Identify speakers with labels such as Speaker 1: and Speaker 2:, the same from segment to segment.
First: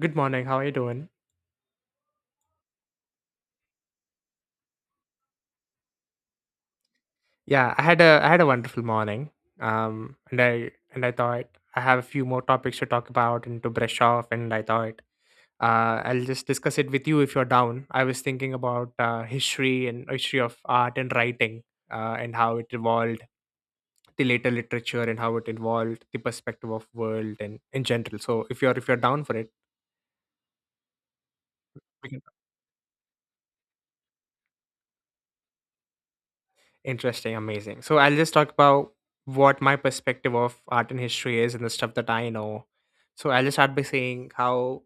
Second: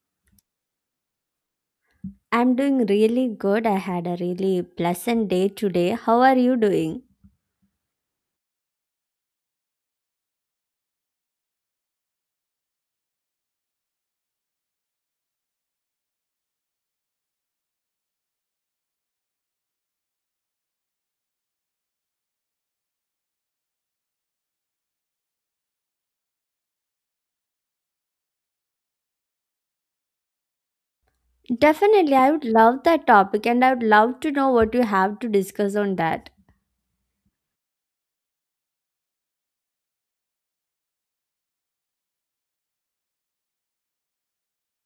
Speaker 1: Good morning. How are you doing?
Speaker 2: I'm doing really good. I had a really pleasant day today. How are you doing?
Speaker 1: Yeah, I had a wonderful morning. And I thought I have a few more topics to talk about and to brush off. And I thought I'll just discuss it with you if you're down. I was thinking about history and history of art and writing, and how it evolved, the later literature, and how it evolved the perspective of world and in general. So if you're down for it, we
Speaker 2: Definitely,
Speaker 1: can.
Speaker 2: I would love that topic and I would love to know what you have to discuss on that.
Speaker 1: Interesting, amazing. So I'll just talk about what my perspective of art and history is and the stuff that I know. So I'll just start by saying how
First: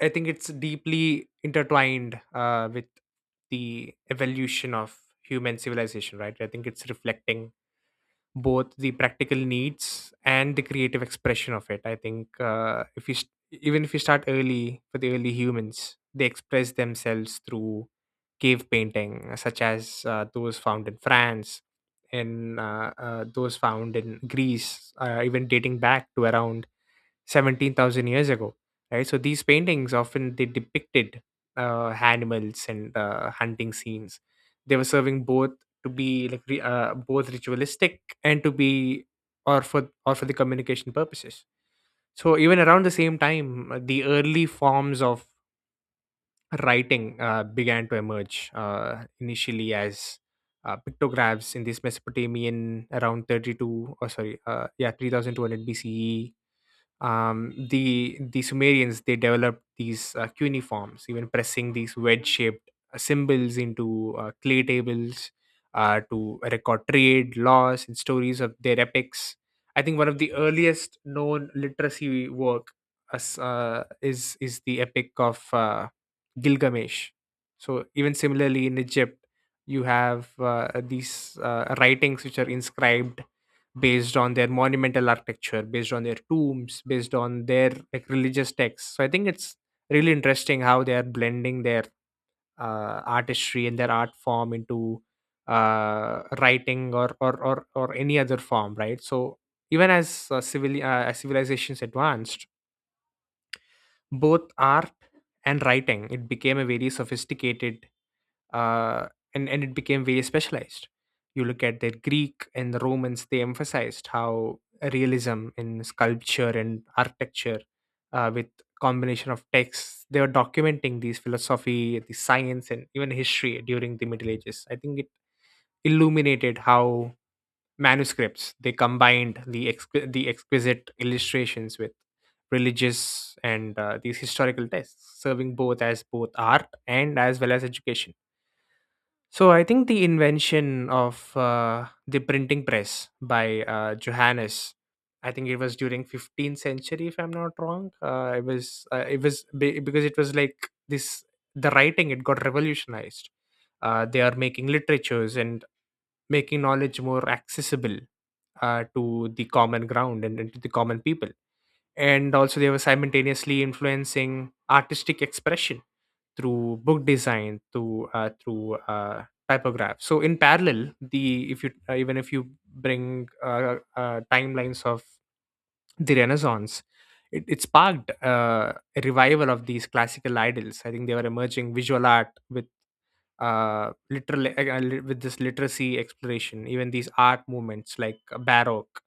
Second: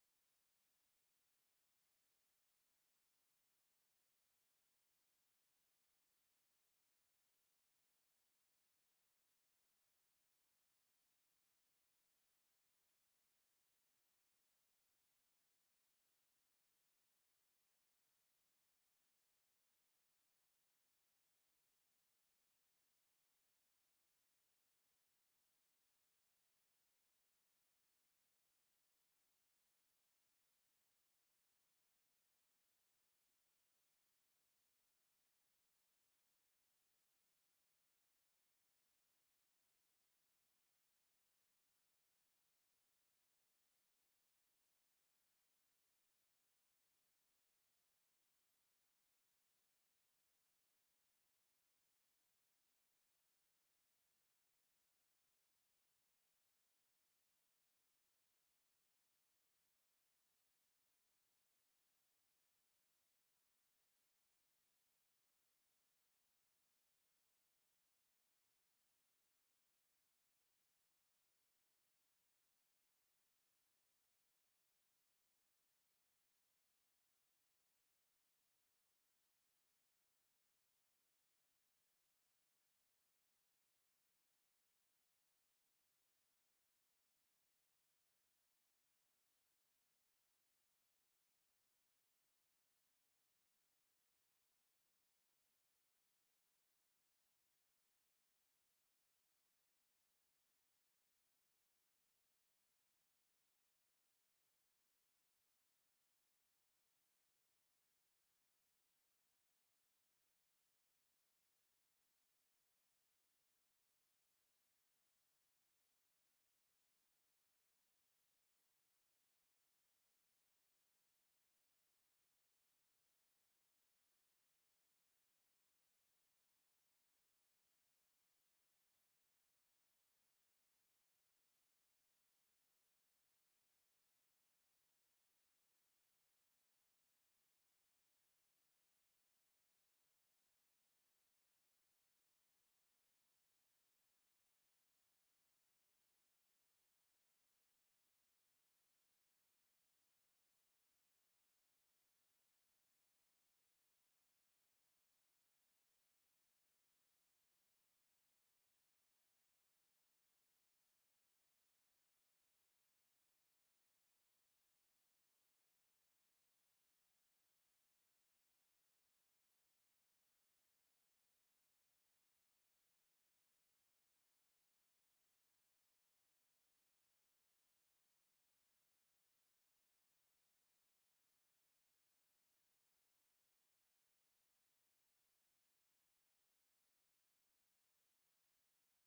Speaker 1: I think it's deeply intertwined with the evolution of human civilization, right? I think it's reflecting both the practical needs and the creative expression of it. I think if you st- even if you start early for the early humans, they express themselves through cave painting, such as those found in France, in those found in Greece, even dating back to around 17,000 years ago. Right, so these paintings often they depicted animals and hunting scenes. They were serving both to be both ritualistic and to be or for the communication purposes. So even around the same time, the early forms of writing began to emerge, initially as pictographs in this Mesopotamian around 32 or sorry yeah 3200 BCE. The Sumerians they developed these cuneiforms, even pressing these wedge-shaped symbols into clay tables to record trade, laws, and stories of their epics. I think one of the earliest known literacy work as, is the epic of Gilgamesh. So even similarly in Egypt, you have these writings which are inscribed based on their monumental architecture, based on their tombs, based on their like religious texts. So I think it's really interesting how they are blending their artistry and their art form into writing or any other form, right? So even as civil as civilizations advanced, both art and writing it became a very sophisticated uh, and it became very specialized. You look at the Greek and the Romans; they emphasized how realism in sculpture and architecture, with combination of texts, they were documenting these philosophy, the science, and even history during the Middle Ages. I think it illuminated how manuscripts they combined the exquisite illustrations with religious and these historical texts, serving both as both art and as well as education. So I think the invention of the printing press by Johannes, I think it was during 15th century, if I'm not wrong. Because it was like this, the writing it got revolutionized. They are making literatures and making knowledge more accessible to the common ground and to the common people, and also they were simultaneously influencing artistic expression through book design, through typograph. So in parallel, the if you even if you bring timelines of the Renaissance, it sparked a revival of these classical idols. I think they were emerging visual art with with this literacy exploration, even these art movements like Baroque.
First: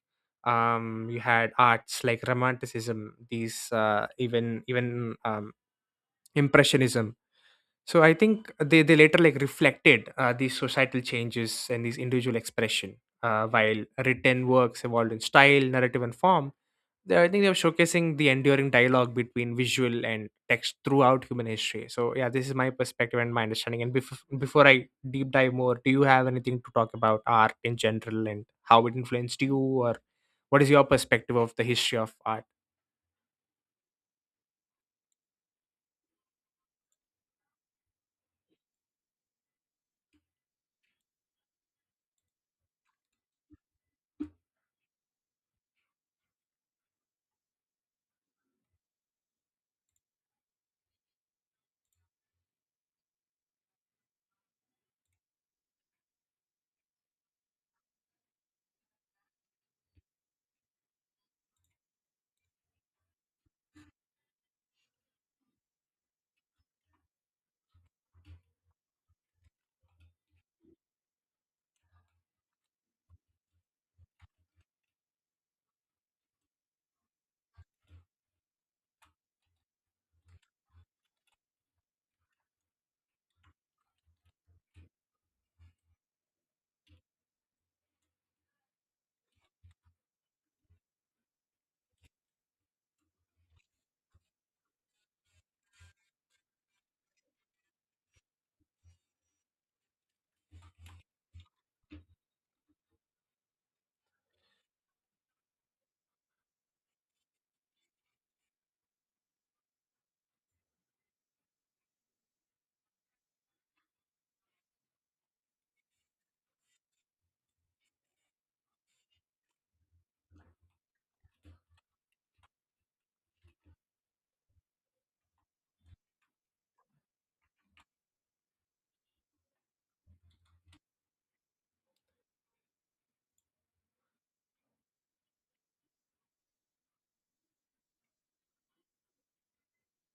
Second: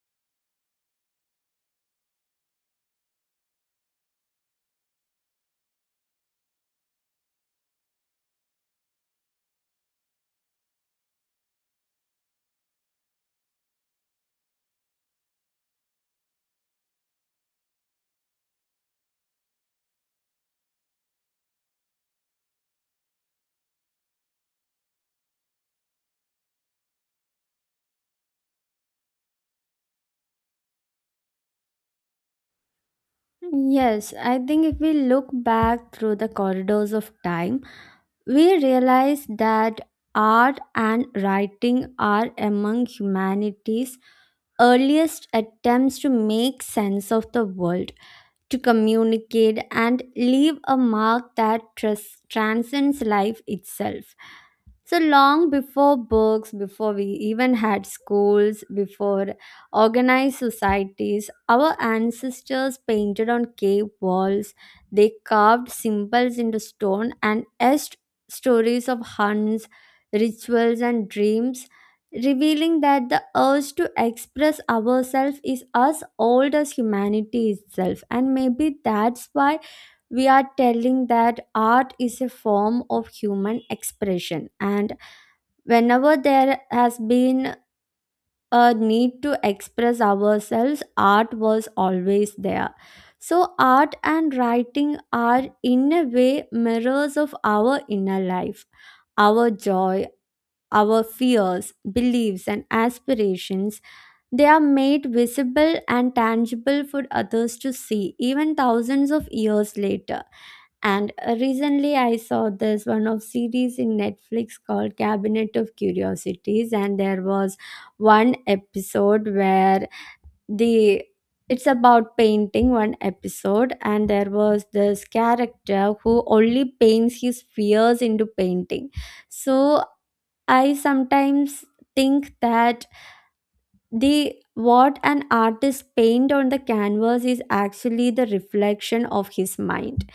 Speaker 1: You had arts like Romanticism, these even even Impressionism. So I think they later like reflected these societal changes and these individual expression. While written works evolved in style, narrative, and form, I think they were showcasing the enduring dialogue between visual and text throughout human history. So yeah, this is my perspective and my understanding. And before I deep dive more, do you have anything to talk about art in general and how it influenced you, or what is your perspective of the history of art?
Speaker 2: Yes, I think if we look back through the corridors of time, we realize that art and writing are among humanity's earliest attempts to make sense of the world, to communicate and leave a mark that transcends life itself. So long before books, before we even had schools, before organized societies, our ancestors painted on cave walls. They carved symbols into stone and etched stories of hunts, rituals, and dreams, revealing that the urge to express ourselves is as old as humanity itself. And maybe that's why we are telling that art is a form of human expression, and whenever there has been a need to express ourselves, art was always there. So, art and writing are, in a way, mirrors of our inner life, our joy, our fears, beliefs, and aspirations. They are made visible and tangible for others to see, even thousands of years later. And recently, I saw this one of series in Netflix called Cabinet of Curiosities, and there was one episode where the it's about painting one episode and there was this character who only paints his fears into painting, so I sometimes think that the what an artist paint on the canvas is actually the reflection of his mind.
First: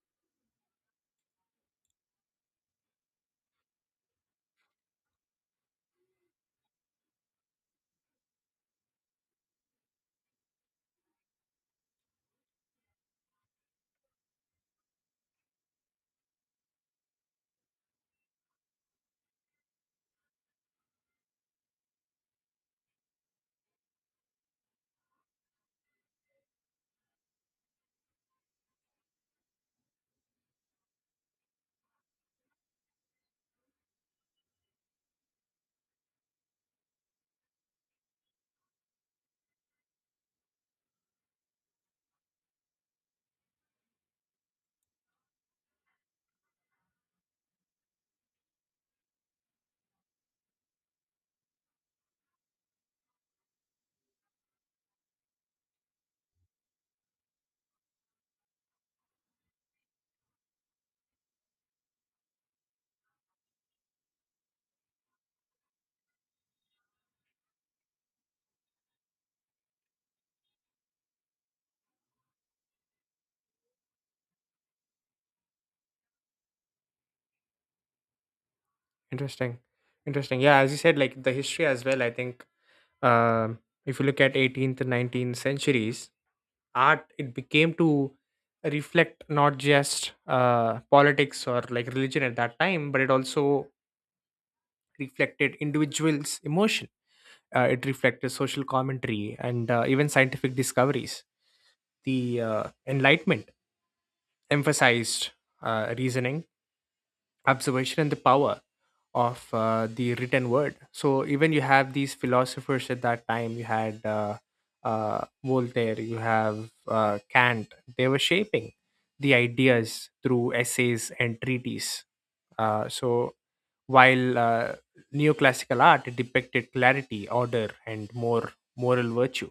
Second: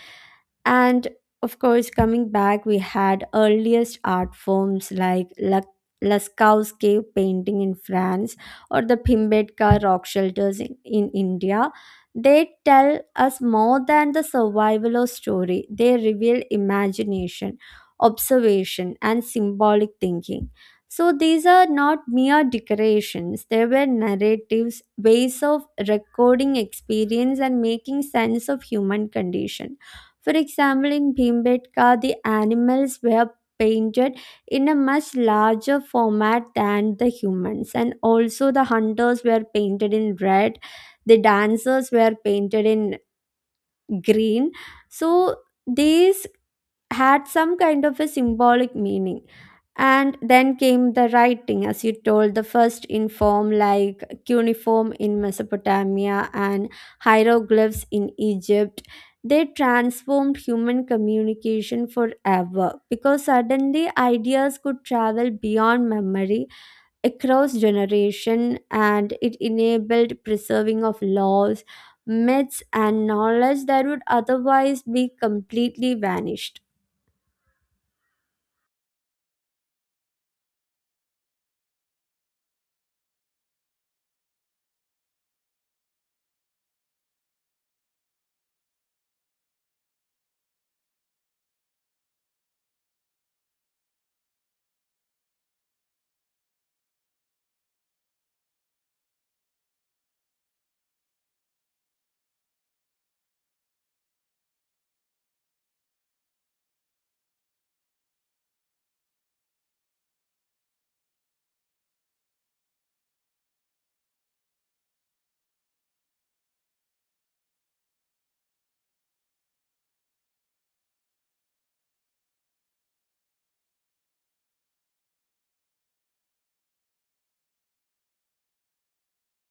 Speaker 2: And of course, coming back, we had earliest art forms like Lascaux cave painting in France or the Pimbedkar rock shelters in India. They tell us more than the survival or story. They reveal imagination, observation, and symbolic thinking. So these are not mere decorations. They were narratives, ways of recording experience and making sense of human condition. For example, in Bhimbetka, the animals were painted in a much larger format than the humans, and also the hunters were painted in red, the dancers were painted in green. So, these had some kind of a symbolic meaning. And then came the writing, as you told, the first in form like cuneiform in Mesopotamia and hieroglyphs in Egypt. They transformed human communication forever because suddenly ideas could travel beyond memory across generation, and it enabled preserving of laws, myths, and knowledge that would otherwise be completely vanished.
Speaker 1: Interesting, interesting. Yeah, as you said, like the history as well. I think Um, if you look at 18th and 19th centuries, art it became to reflect not just politics or like religion at that time, but it also reflected individuals' emotion. It reflected social commentary and even scientific discoveries. The Enlightenment emphasized reasoning, observation, and the power of the written word. So even you have these philosophers at that time. You had Voltaire. You have Kant. They were shaping the ideas through essays and treaties. So while neoclassical art depicted clarity, order, and more moral virtue.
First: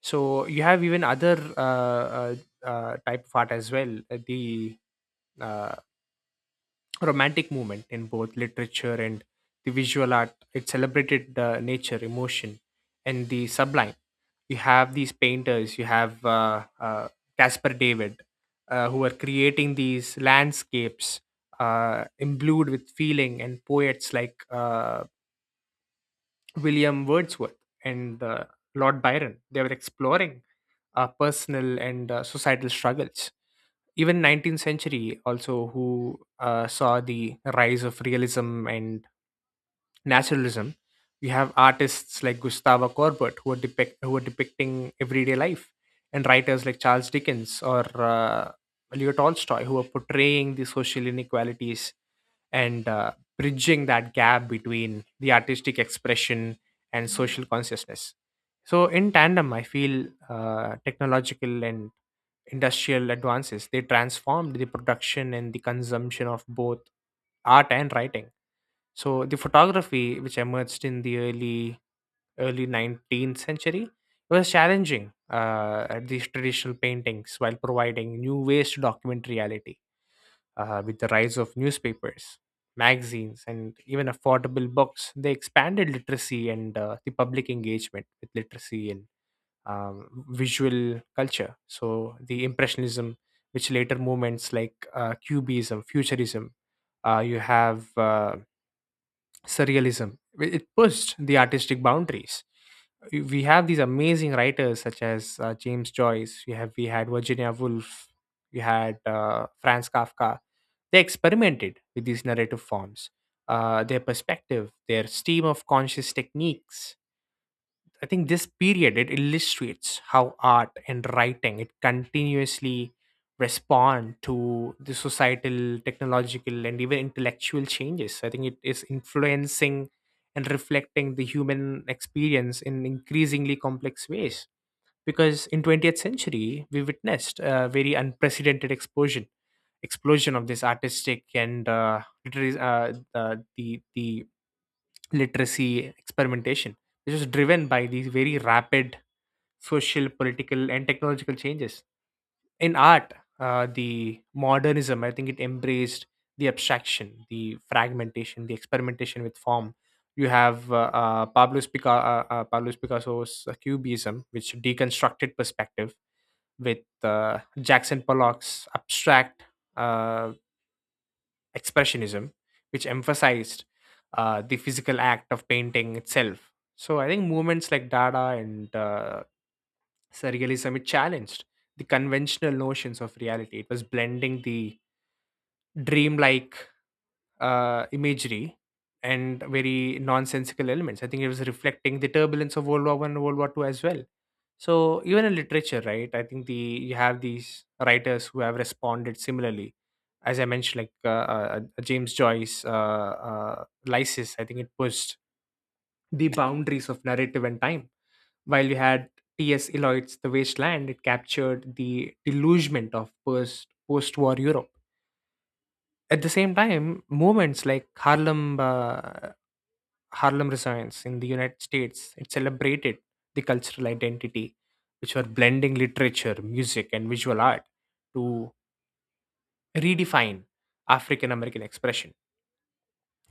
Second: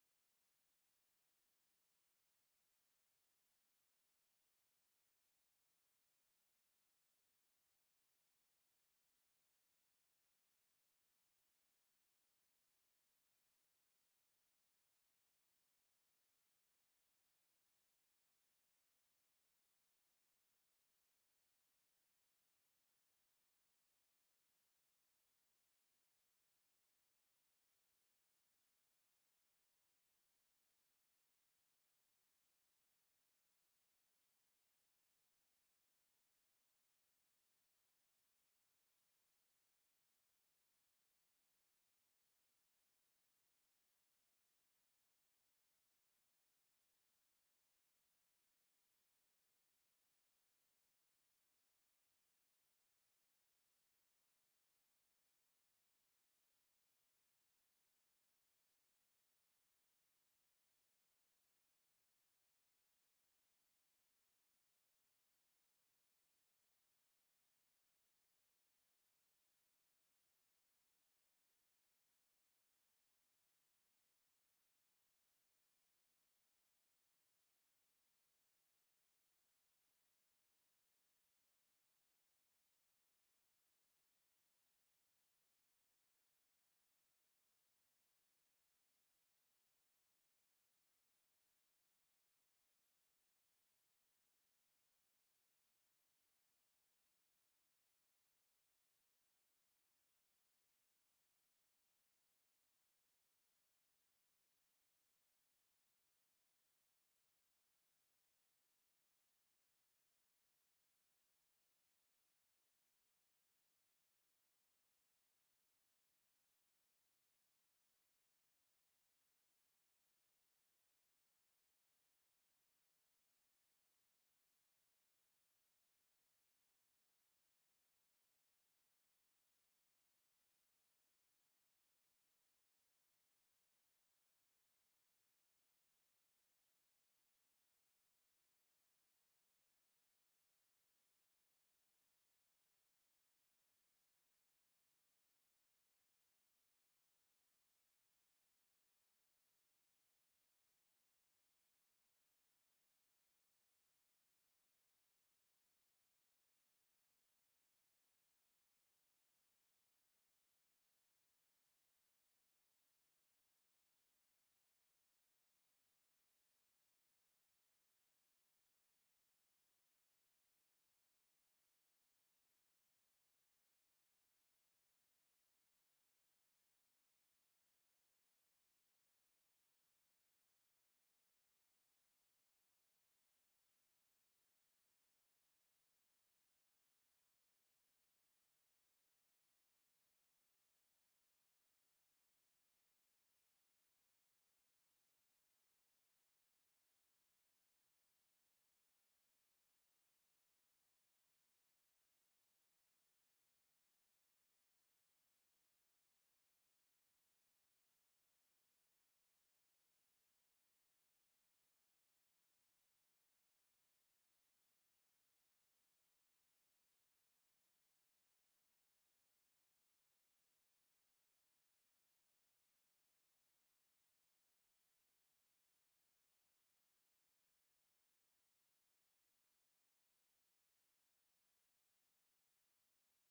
Speaker 1: So you have even other type of art as well. The uh, romantic movement in both literature and the visual art. It celebrated the nature, emotion, and the sublime. You have these painters, you have Caspar David, who are creating these landscapes imbued with feeling, and poets like William Wordsworth and Lord Byron. They were exploring personal and societal struggles. Even 19th century also, who saw the rise of realism and naturalism, we have artists like Gustavo Corbett who are depicting everyday life, and writers like Charles Dickens or uh, Leo Tolstoy, who are portraying the social inequalities and bridging that gap between the artistic expression and social consciousness. So, in tandem, I feel technological and industrial advances they transformed the production and the consumption of both art and writing. So, the photography which emerged in the early 19th century was challenging at these traditional paintings while providing new ways to document reality. Uh, with the rise of newspapers, magazines, and even affordable books, they expanded literacy and the public engagement with literacy and visual culture. So the Impressionism, which later movements like Cubism, Futurism, you have Surrealism, it pushed the artistic boundaries. We have these amazing writers such as James Joyce. We had Virginia Woolf. We had Franz Kafka. They experimented with these narrative forms, their perspective, their stream of conscious techniques. I think this period it illustrates how art and writing it continuously respond to the societal, technological, and even intellectual changes. I think it is influencing and reflecting the human experience in increasingly complex ways, because in 20th century we witnessed a very unprecedented explosion of this artistic and literary, the literacy experimentation, which was driven by these very rapid social, political, and technological changes. In art, the modernism, I think it embraced the abstraction, the fragmentation, the experimentation with form. You have Pablo's Picasso's Cubism, which deconstructed perspective, with Jackson Pollock's abstract uh, expressionism, which emphasized the physical act of painting itself. So I think movements like Dada and Surrealism, it challenged the conventional notions of reality. It was blending the dreamlike imagery and very nonsensical elements. I think it was reflecting the turbulence of World War One and World War Two as well. So even in literature, right? I think the you have these writers who have responded similarly. As I mentioned, like James Joyce, Lysis, I think it pushed the boundaries of narrative and time. While you had T.S. Eliot's The Waste Land*, it captured the delugement of post-war Europe. At the same time, movements like Harlem Renaissance in the United States. It celebrated the cultural identity, which were blending literature, music, and visual art to redefine African American expression.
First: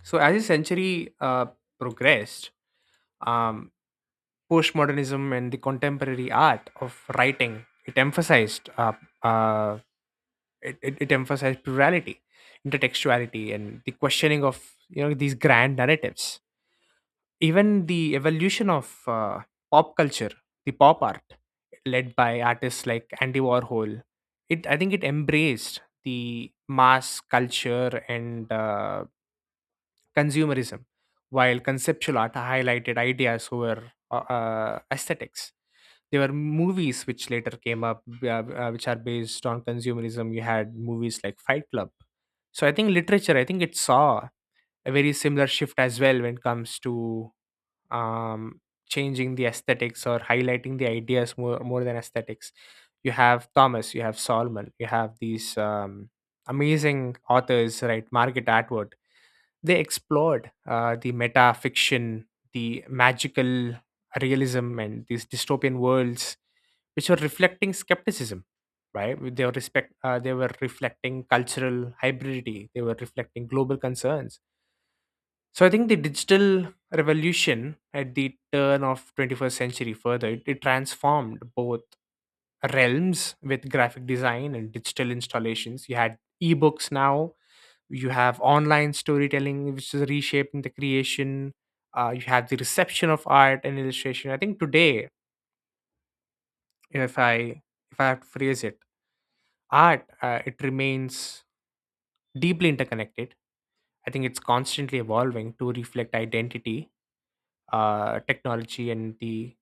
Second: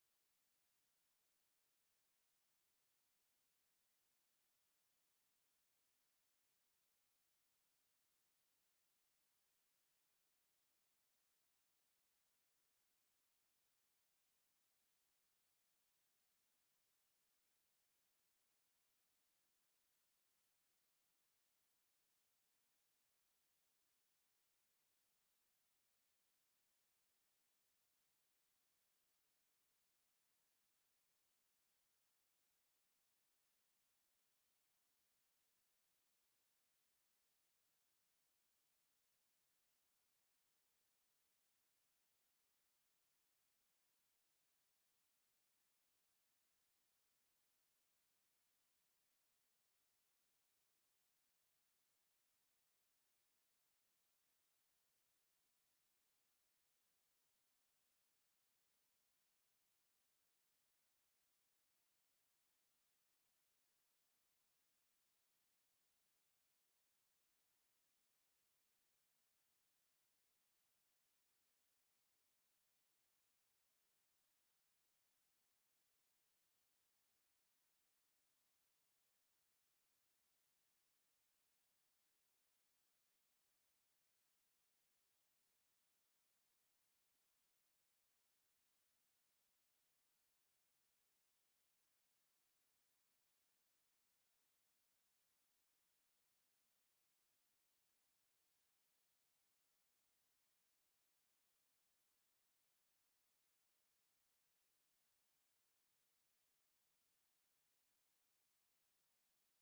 Speaker 1: So, as the century progressed, um, postmodernism and the contemporary art of writing it emphasized uh, it emphasized plurality, intertextuality, and the questioning of you know these grand narratives. Even the evolution of pop culture, the pop art, led by artists like Andy Warhol, it I think it embraced the mass culture and consumerism, while conceptual art highlighted ideas over aesthetics. There were movies which later came up, which are based on consumerism. You had movies like Fight Club. So I think literature, I think it saw a very similar shift as well when it comes to um, changing the aesthetics or highlighting the ideas more, than aesthetics. You have Thomas, you have Solomon, you have these amazing authors, right? Margaret Atwood, they explored the meta fiction, the magical realism, and these dystopian worlds, which were reflecting skepticism. Right, they were respect. They were reflecting cultural hybridity. They were reflecting global concerns. So I think the digital revolution at the turn of 21st century further it transformed both realms with graphic design and digital installations. You had ebooks, now you have online storytelling which is reshaping the creation. You have the reception of art and illustration. I think today, if i if I have to phrase it, art it remains deeply interconnected. I think it's constantly evolving to reflect identity, technology, and the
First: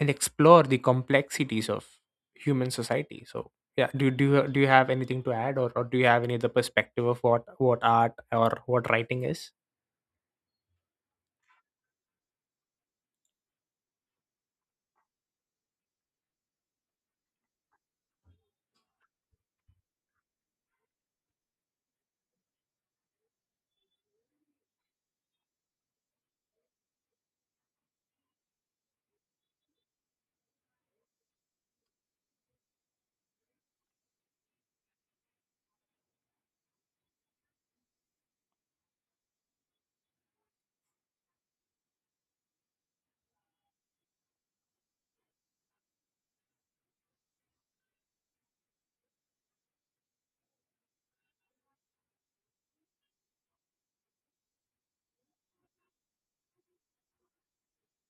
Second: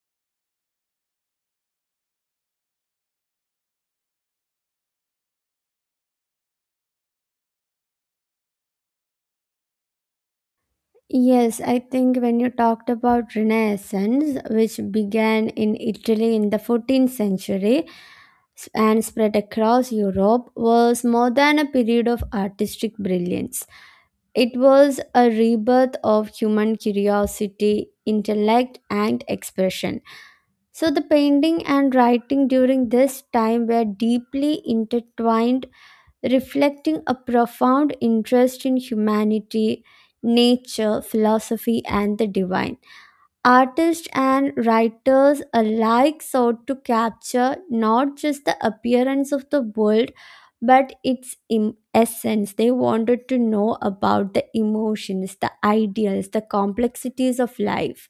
Speaker 1: and explore the complexities of human society. So yeah, do you have anything to add, or do you have any other perspective of what art or what writing is?
Speaker 2: Yes, I think when you talked about Renaissance, which began in Italy in the 14th century and spread across Europe, was more than a period of artistic brilliance. It was a rebirth of human curiosity, intellect, and expression. So, the painting and writing during this time were deeply intertwined, reflecting a profound interest in humanity, nature, philosophy, and the divine. Artists and writers alike sought to capture not just the appearance of the world but its essence. They wanted to know about the emotions, the ideals, the complexities of life.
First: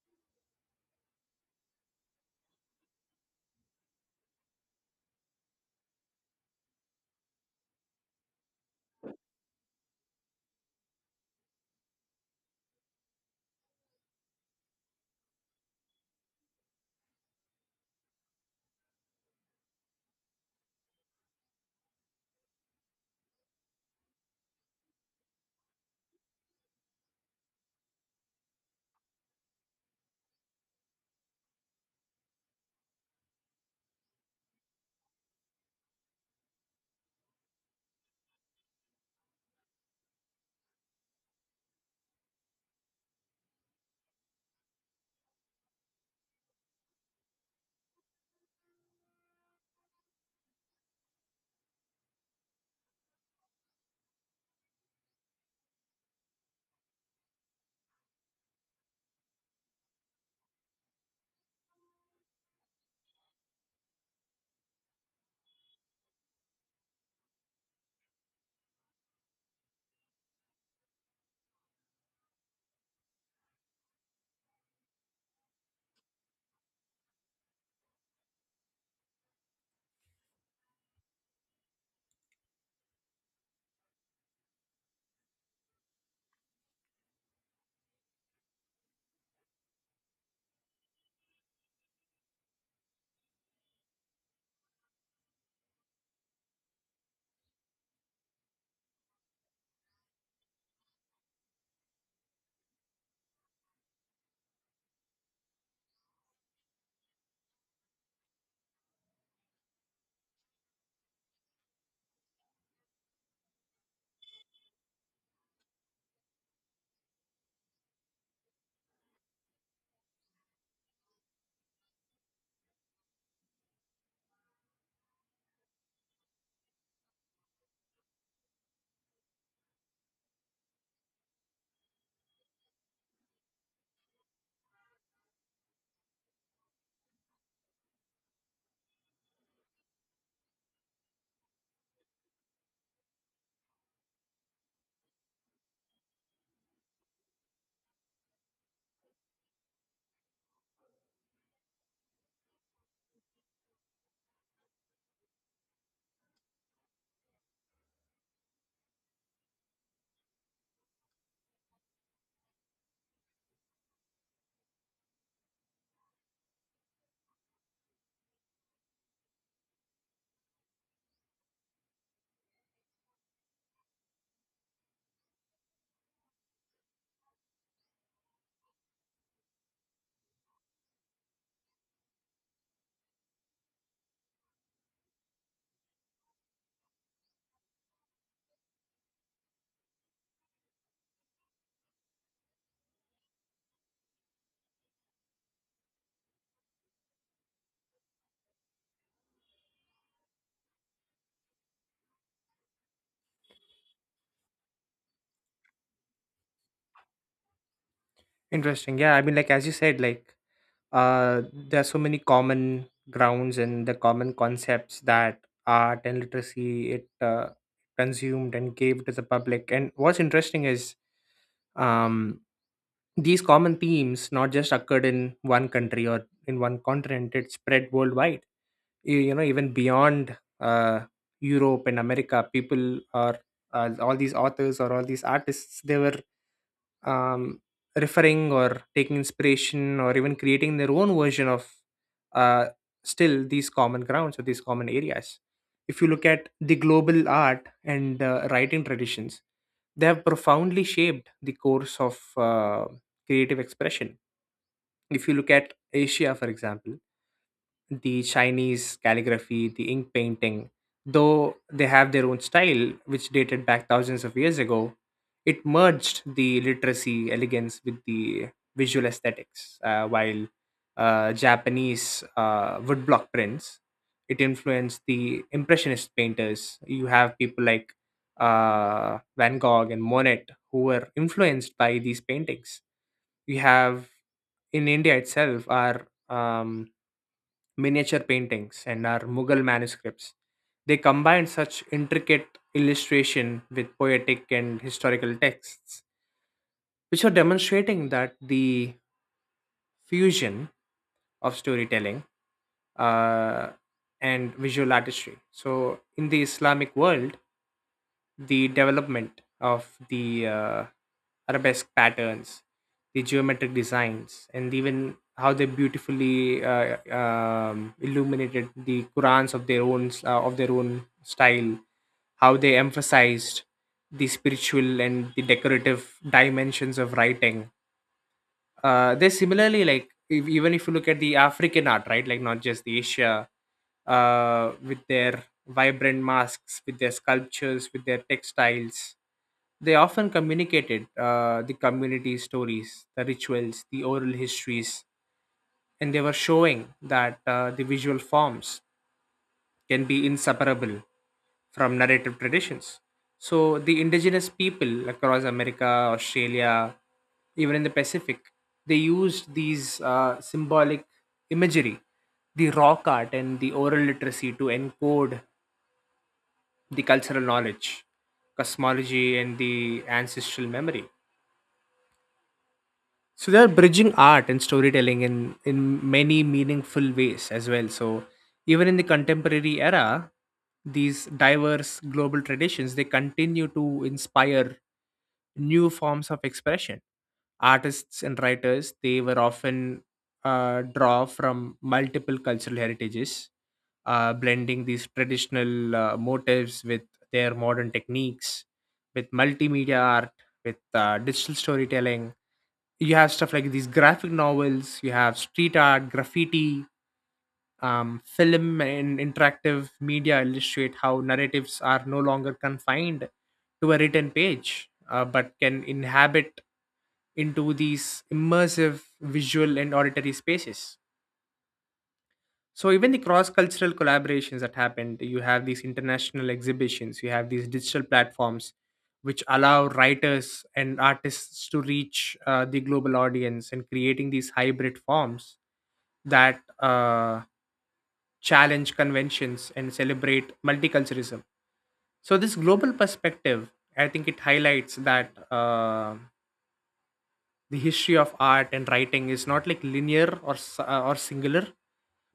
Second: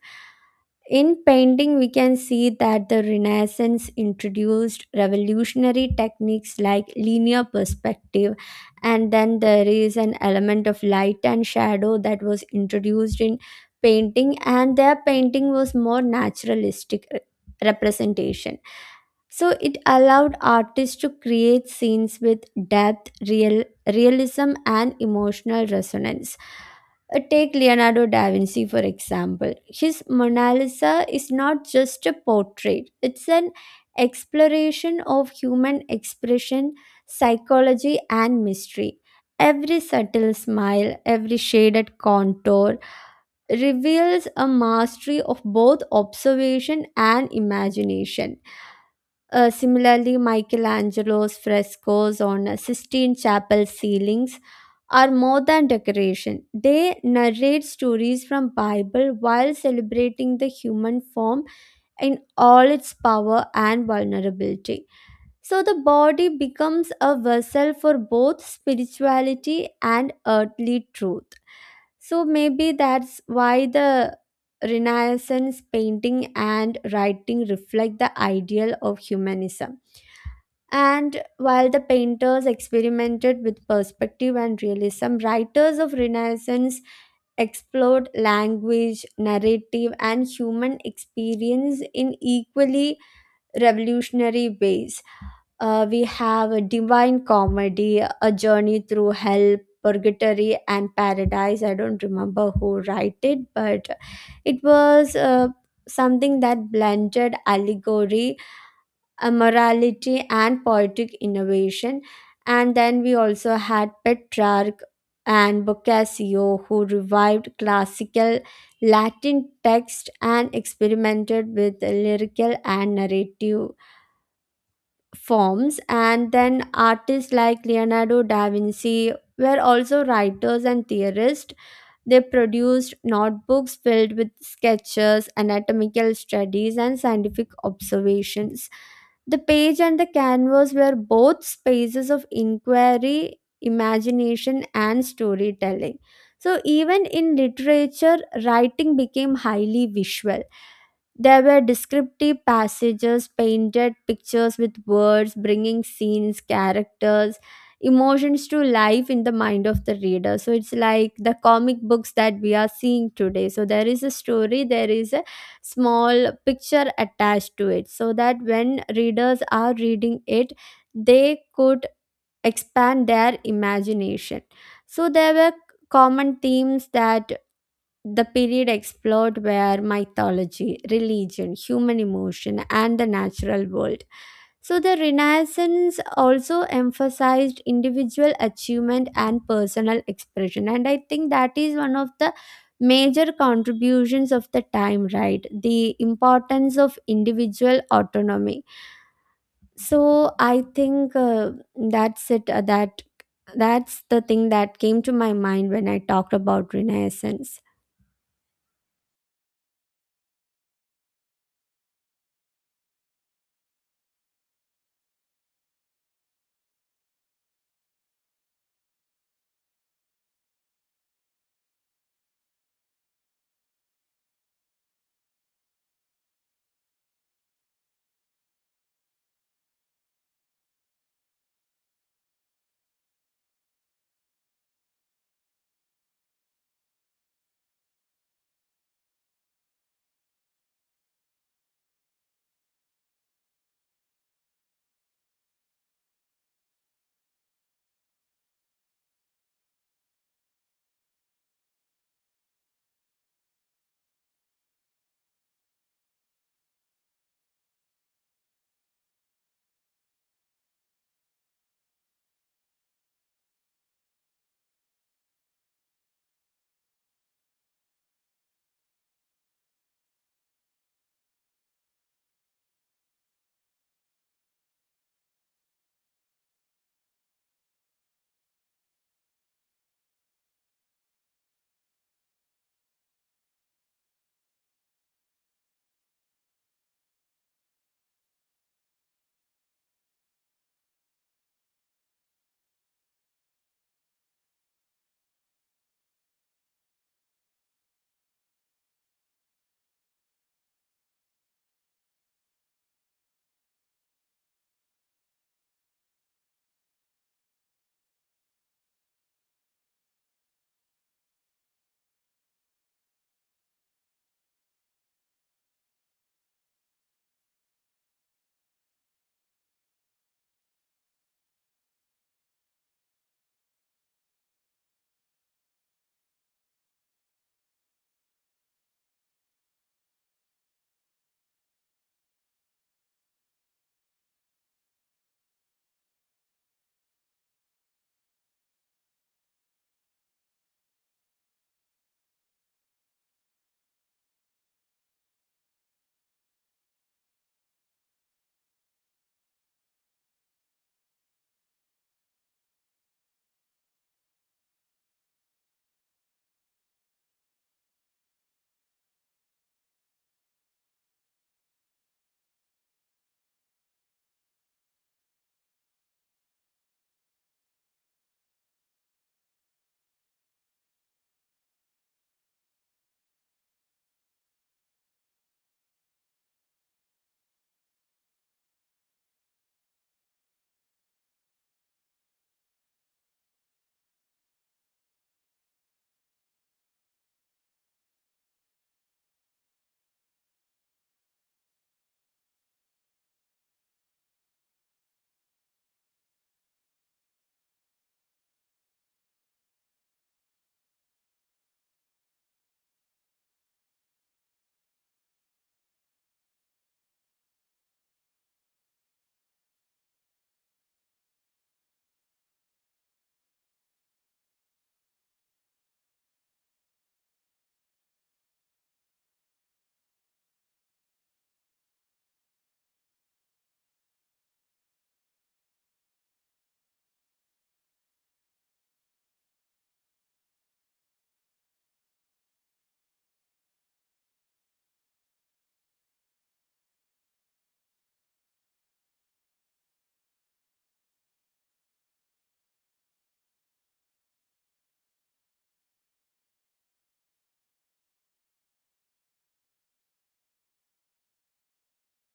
Speaker 2: In painting, we can see that the Renaissance introduced revolutionary techniques like linear perspective, and then there is an element of light and shadow that was introduced in painting, and their painting was more naturalistic representation, so it allowed artists to create scenes with depth, realism, and emotional resonance. Take Leonardo da Vinci, for example. His Mona Lisa is not just a portrait, it's an exploration of human expression, psychology, and mystery. Every subtle smile, every shaded contour reveals a mastery of both observation and imagination. Similarly, Michelangelo's frescoes on Sistine Chapel ceilings are more than decoration. They narrate stories from Bible while celebrating the human form in all its power and vulnerability. So the body becomes a vessel for both spirituality and earthly truth. So maybe that's why the Renaissance painting and writing reflect the ideal of humanism, and while the painters experimented with perspective and realism, writers of Renaissance explored language, narrative, and human experience in equally revolutionary ways. We have a divine comedy, a journey through hell, purgatory, and paradise. I don't remember who wrote it, but it was something that blended allegory, morality, and poetic innovation. And then we also had Petrarch and Boccaccio, who revived classical Latin text and experimented with lyrical and narrative forms. And then artists like Leonardo da Vinci were also writers and theorists. They produced notebooks filled with sketches, anatomical studies, and scientific observations. The page and the canvas were both spaces of inquiry, imagination, and storytelling. So, even in literature, writing became highly visual. There were descriptive passages, painted pictures with words, bringing scenes, characters, emotions to life in the mind of the reader. So it's like the comic books that we are seeing today. So there is a story, there is a small picture attached to it, so that when readers are reading it, they could expand their imagination. So there were common themes that the period explored were mythology, religion, human emotion, and the natural world. So, the Renaissance also emphasized individual achievement and personal expression, and I think that is one of the major contributions of the time, right? The importance of individual autonomy. So, I think that's it. That's the thing that came to my mind when I talked about Renaissance.
Speaker 1: Interesting. Yeah, I mean, like as you said, like uh, there are so many common grounds and the common concepts that art and literacy, it consumed and gave to the public. And what's interesting is, um, these common themes not just occurred in one country or in one continent; it spread worldwide. You know, even beyond Europe and America, people are all these authors or all these artists. They were, um, referring or taking inspiration or even creating their own version of uh, still these common grounds or these common areas. If you look at the global art and writing traditions, they have profoundly shaped the course of creative expression. If you look at Asia, for example, the Chinese calligraphy, the ink painting, though they have their own style, which dated back thousands of years ago, it merged the literacy elegance with the visual aesthetics. While Japanese woodblock prints, it influenced the Impressionist painters. You have people like Van Gogh and Monet who were influenced by these paintings. We have in India itself our, um, miniature paintings, and our Mughal manuscripts. They combined such intricate illustration with poetic and historical texts, which are demonstrating that the fusion of storytelling uh, and visual artistry. So in the Islamic world, the development of the arabesque patterns, the geometric designs, and even how they beautifully illuminated the Qurans of their own style, how they emphasized the spiritual and the decorative dimensions of writing. They similarly, like if, even if you look at the African art, right, like not just the Asia, with their vibrant masks, with their sculptures, with their textiles, they often communicated the community stories, the rituals, the oral histories, and they were showing that the visual forms can be inseparable from narrative traditions. So the indigenous people across America, Australia, even in the Pacific, they used these symbolic imagery, the rock art, and the oral literacy to encode the cultural knowledge, cosmology, and the ancestral memory. So they are bridging art and storytelling in many meaningful ways as well. So even in the contemporary era, these diverse global traditions, they continue to inspire new forms of expression. Artists and writers, they were often draw from multiple cultural heritages, blending these traditional motives with their modern techniques, with multimedia art, with digital storytelling. You have stuff like these graphic novels, you have street art, graffiti, film, and interactive media illustrate how narratives are no longer confined to a written page, but can inhabit into these immersive visual and auditory spaces. So even the cross-cultural collaborations that happened, you have these international exhibitions, you have these digital platforms which allow writers and artists to reach the global audience and creating these hybrid forms that challenge conventions and celebrate multiculturalism. So this global perspective, I think it highlights that. The history of art and writing is not like linear or or singular,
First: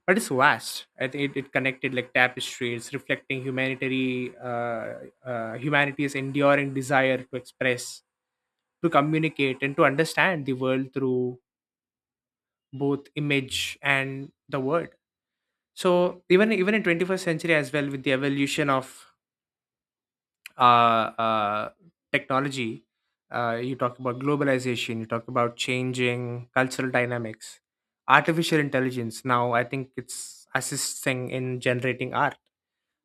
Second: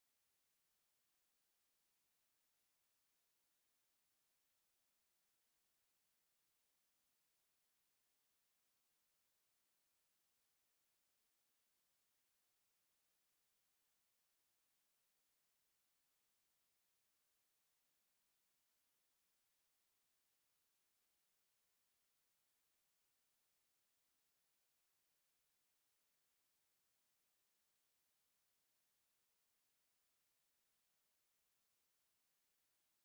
Speaker 1: but it's vast. I think it, it connected like tapestries reflecting humanitarian humanity's enduring desire to express, to communicate, and to understand the world through both image and the word. So even even in 21st century as well, with the evolution of uh, uh, technology, you talk about globalization, you talk about changing cultural dynamics, artificial intelligence. Now, I think it's assisting in generating art,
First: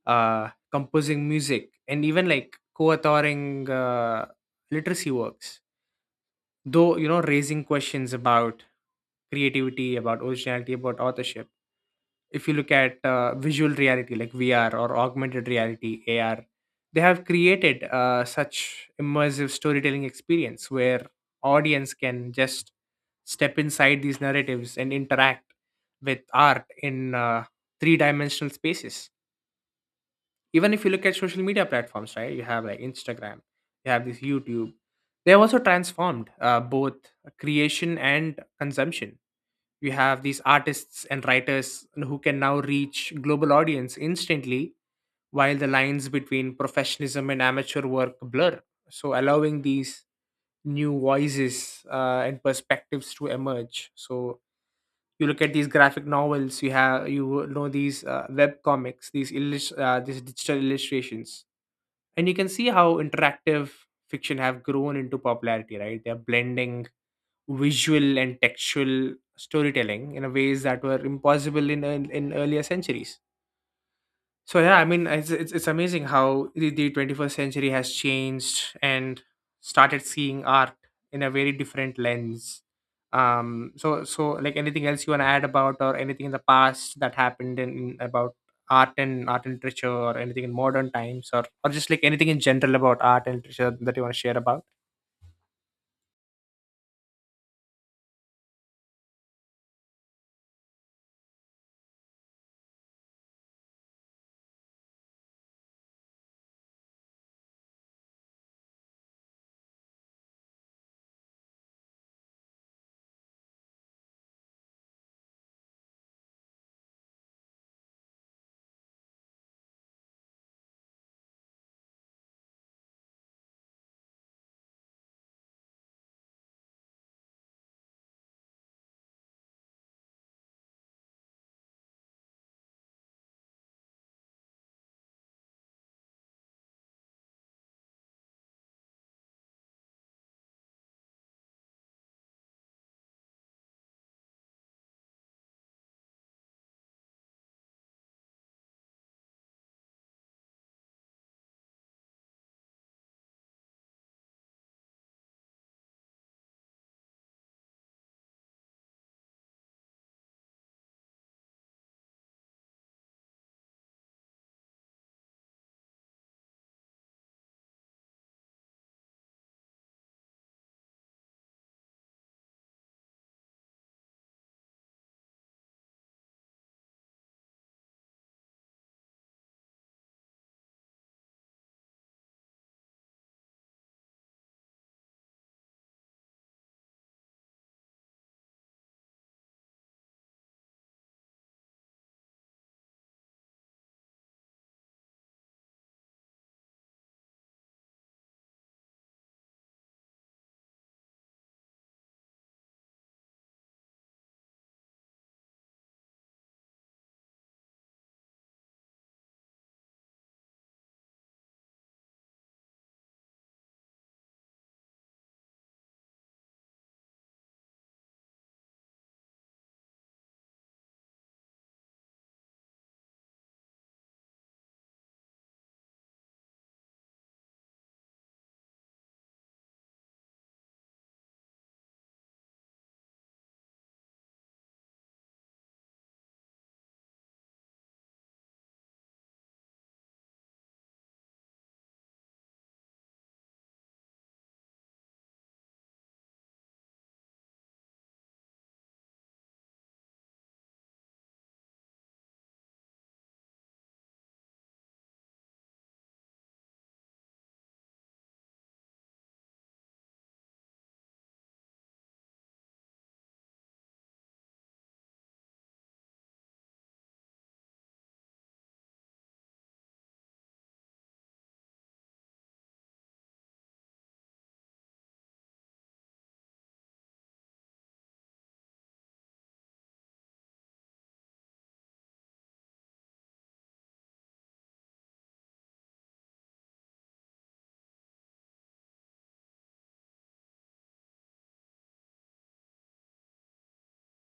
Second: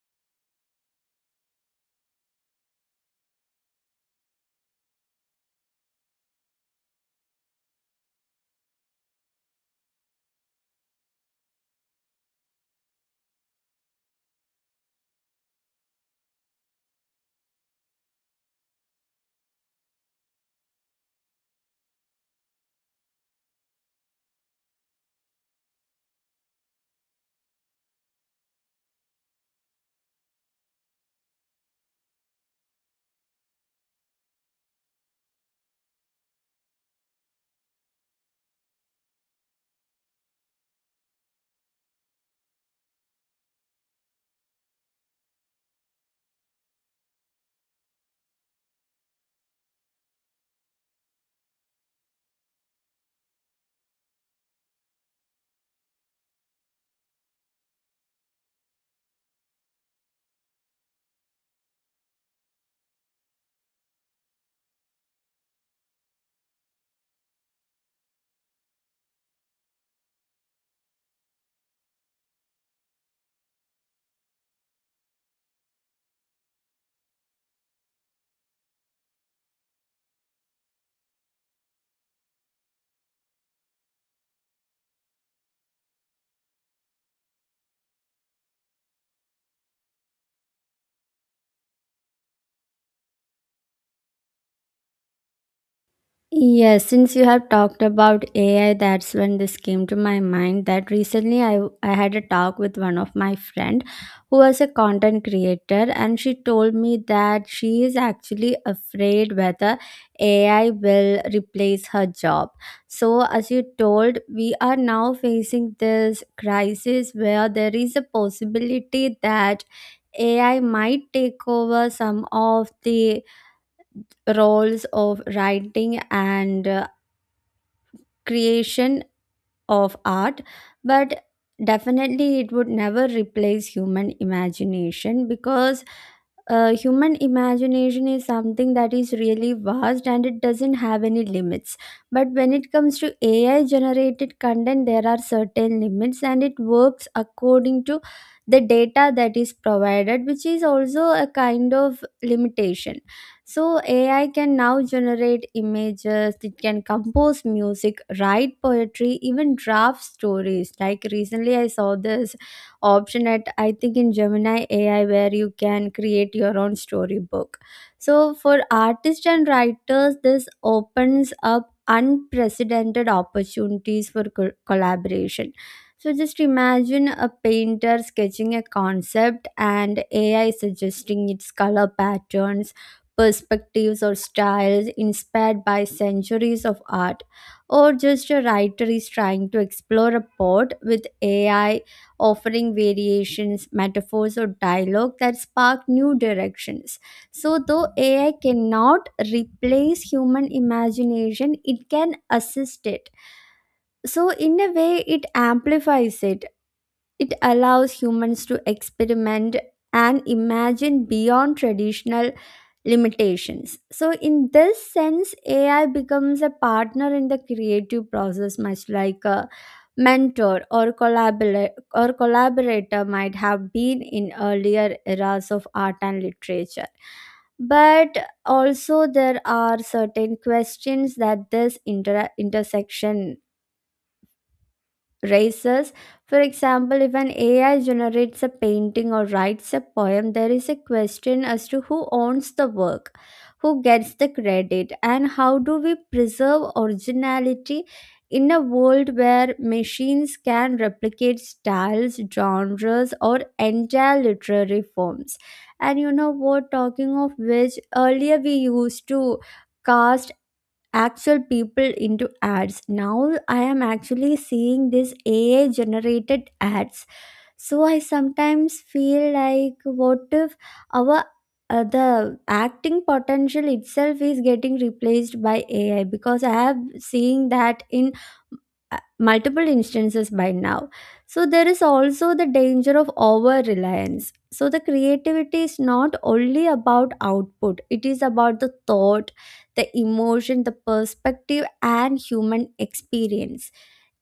Speaker 1: composing music, and even like co authoring literacy works. Though, you know, raising questions about creativity, about originality, about authorship. If you look at visual reality like VR or augmented reality AR, they have created such immersive storytelling experience where audience can just step inside these narratives and interact with art in three-dimensional spaces. Even if you look at social media platforms, right? You have like Instagram, you have this YouTube. They have also transformed both creation and consumption. You have these artists and writers who can now reach global audience instantly, while the lines between professionalism and amateur work blur, so allowing these new voices and perspectives to emerge. So you look at these graphic novels, you have, you know, these web comics, these these digital illustrations, and you can see how interactive fiction have grown into popularity, right? They're blending visual and textual storytelling in a ways that were impossible in in earlier centuries. So yeah, I mean it's it's amazing how the 21st century has changed and started seeing art in a very different lens. So so like anything else you want to add about, or anything in the past that happened in about art and literature, or anything in modern times, or just like anything in general about art and literature that you want to share about?
Speaker 2: Yes, since you have talked about AI, that's when this came to my mind that recently I had a talk with one of my friend who was a content creator and she told me that she is actually afraid whether AI will replace her job. So as you told, we are now facing this crisis where there is a possibility that AI might take over some of the roles of writing and creation of art, but definitely it would never replace human imagination because human imagination is something that is really vast and it doesn't have any limits. But when it comes to AI generated content, there are certain limits and it works according to the data that is provided, which is also a kind of limitation. So AI can now generate images, it can compose music, write poetry, even draft stories. Like recently I saw this option at I think in Gemini AI where you can create your own storybook. So for artists and writers this opens up unprecedented opportunities for collaboration. So just imagine a painter sketching a concept and AI suggesting its color patterns, perspectives, or styles inspired by centuries of art, or just a writer is trying to explore a port with AI offering variations, metaphors, or dialogue that spark new directions. So, though AI cannot replace human imagination, it can assist it. So, in a way, it amplifies it. It allows humans to experiment and imagine beyond traditional limitations. So, in this sense, AI becomes a partner in the creative process, much like a mentor or collaborator might have been in earlier eras of art and literature. But also there are certain questions that this intersection races. For example, if an AI generates a painting or writes a poem, there is a question as to who owns the work, who gets the credit, and how do we preserve originality in a world where machines can replicate styles, genres, or entire literary forms. And you know what, talking of which, earlier we used to cast actual people into ads. Now I am actually seeing this AI generated ads, so I sometimes feel like what if our the acting potential itself is getting replaced by AI, because I have seen that in multiple instances by now. So there is also the danger of over reliance. So the creativity is not only about output, it is about the thought, the emotion, the perspective, and human experience.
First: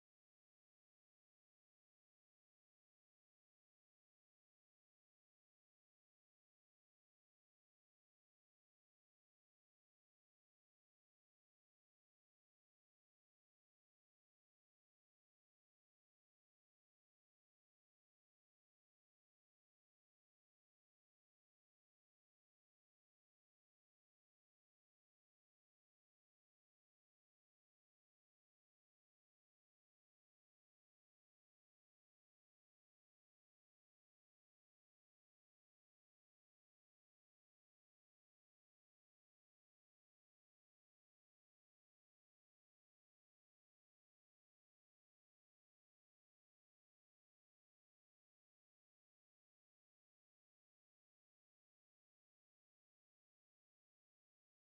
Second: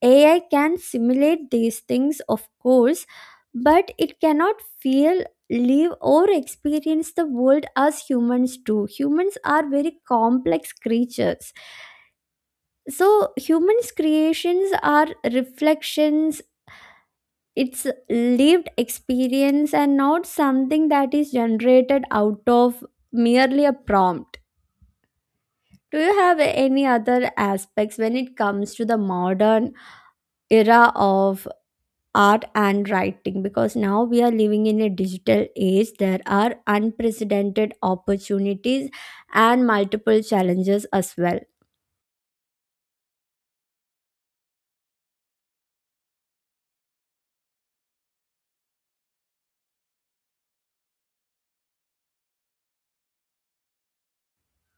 Speaker 2: AI can simulate these things, of course, but it cannot feel, live, or experience the world as humans do. Humans are very complex creatures, so humans creations are reflections, it's lived experience and not something that is generated out of merely a prompt. Do you have any other aspects when it comes to the modern era of art and writing, because now we are living in a digital age there are unprecedented opportunities and multiple challenges as well.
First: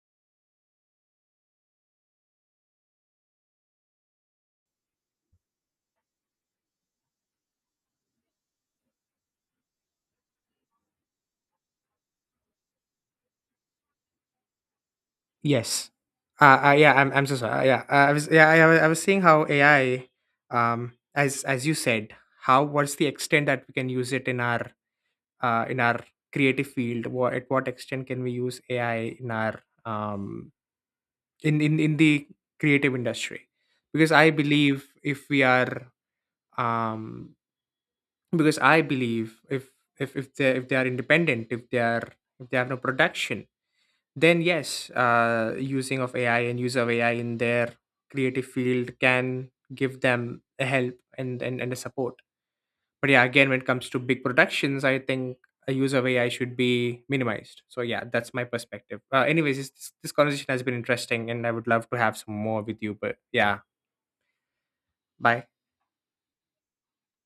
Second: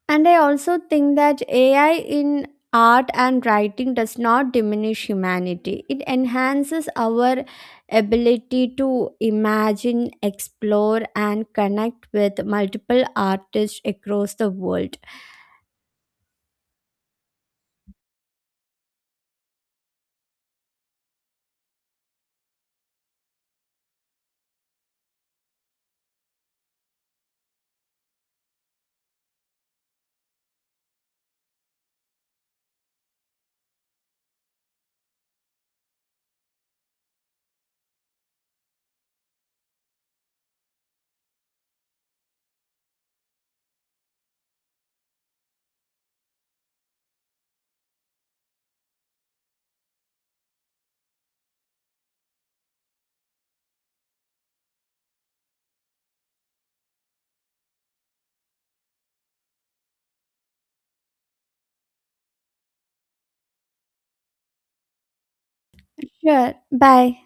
Speaker 2: And I also think that AI in art and writing does not diminish humanity. It enhances our ability to imagine, explore, and connect with multiple artists across the world.
Speaker 1: Yes. Yeah, I'm so sorry. Yeah, I was, yeah, I was seeing how AI, as you said, how what's the extent that we can use it in our creative field? What, at what extent can we use AI in our, um in in the creative industry? Because I believe if we are, um because I believe if if they, if they are independent, if they are, if they have no production, then yes, using of AI and use of AI in their creative field can give them a help and, and a support. But yeah, again, when it comes to big productions, I think a use of AI should be minimized. So yeah, that's my perspective. Anyways, this, this conversation has been interesting and I would love to have some more with you. But yeah, bye.
Speaker 2: Sure. Bye.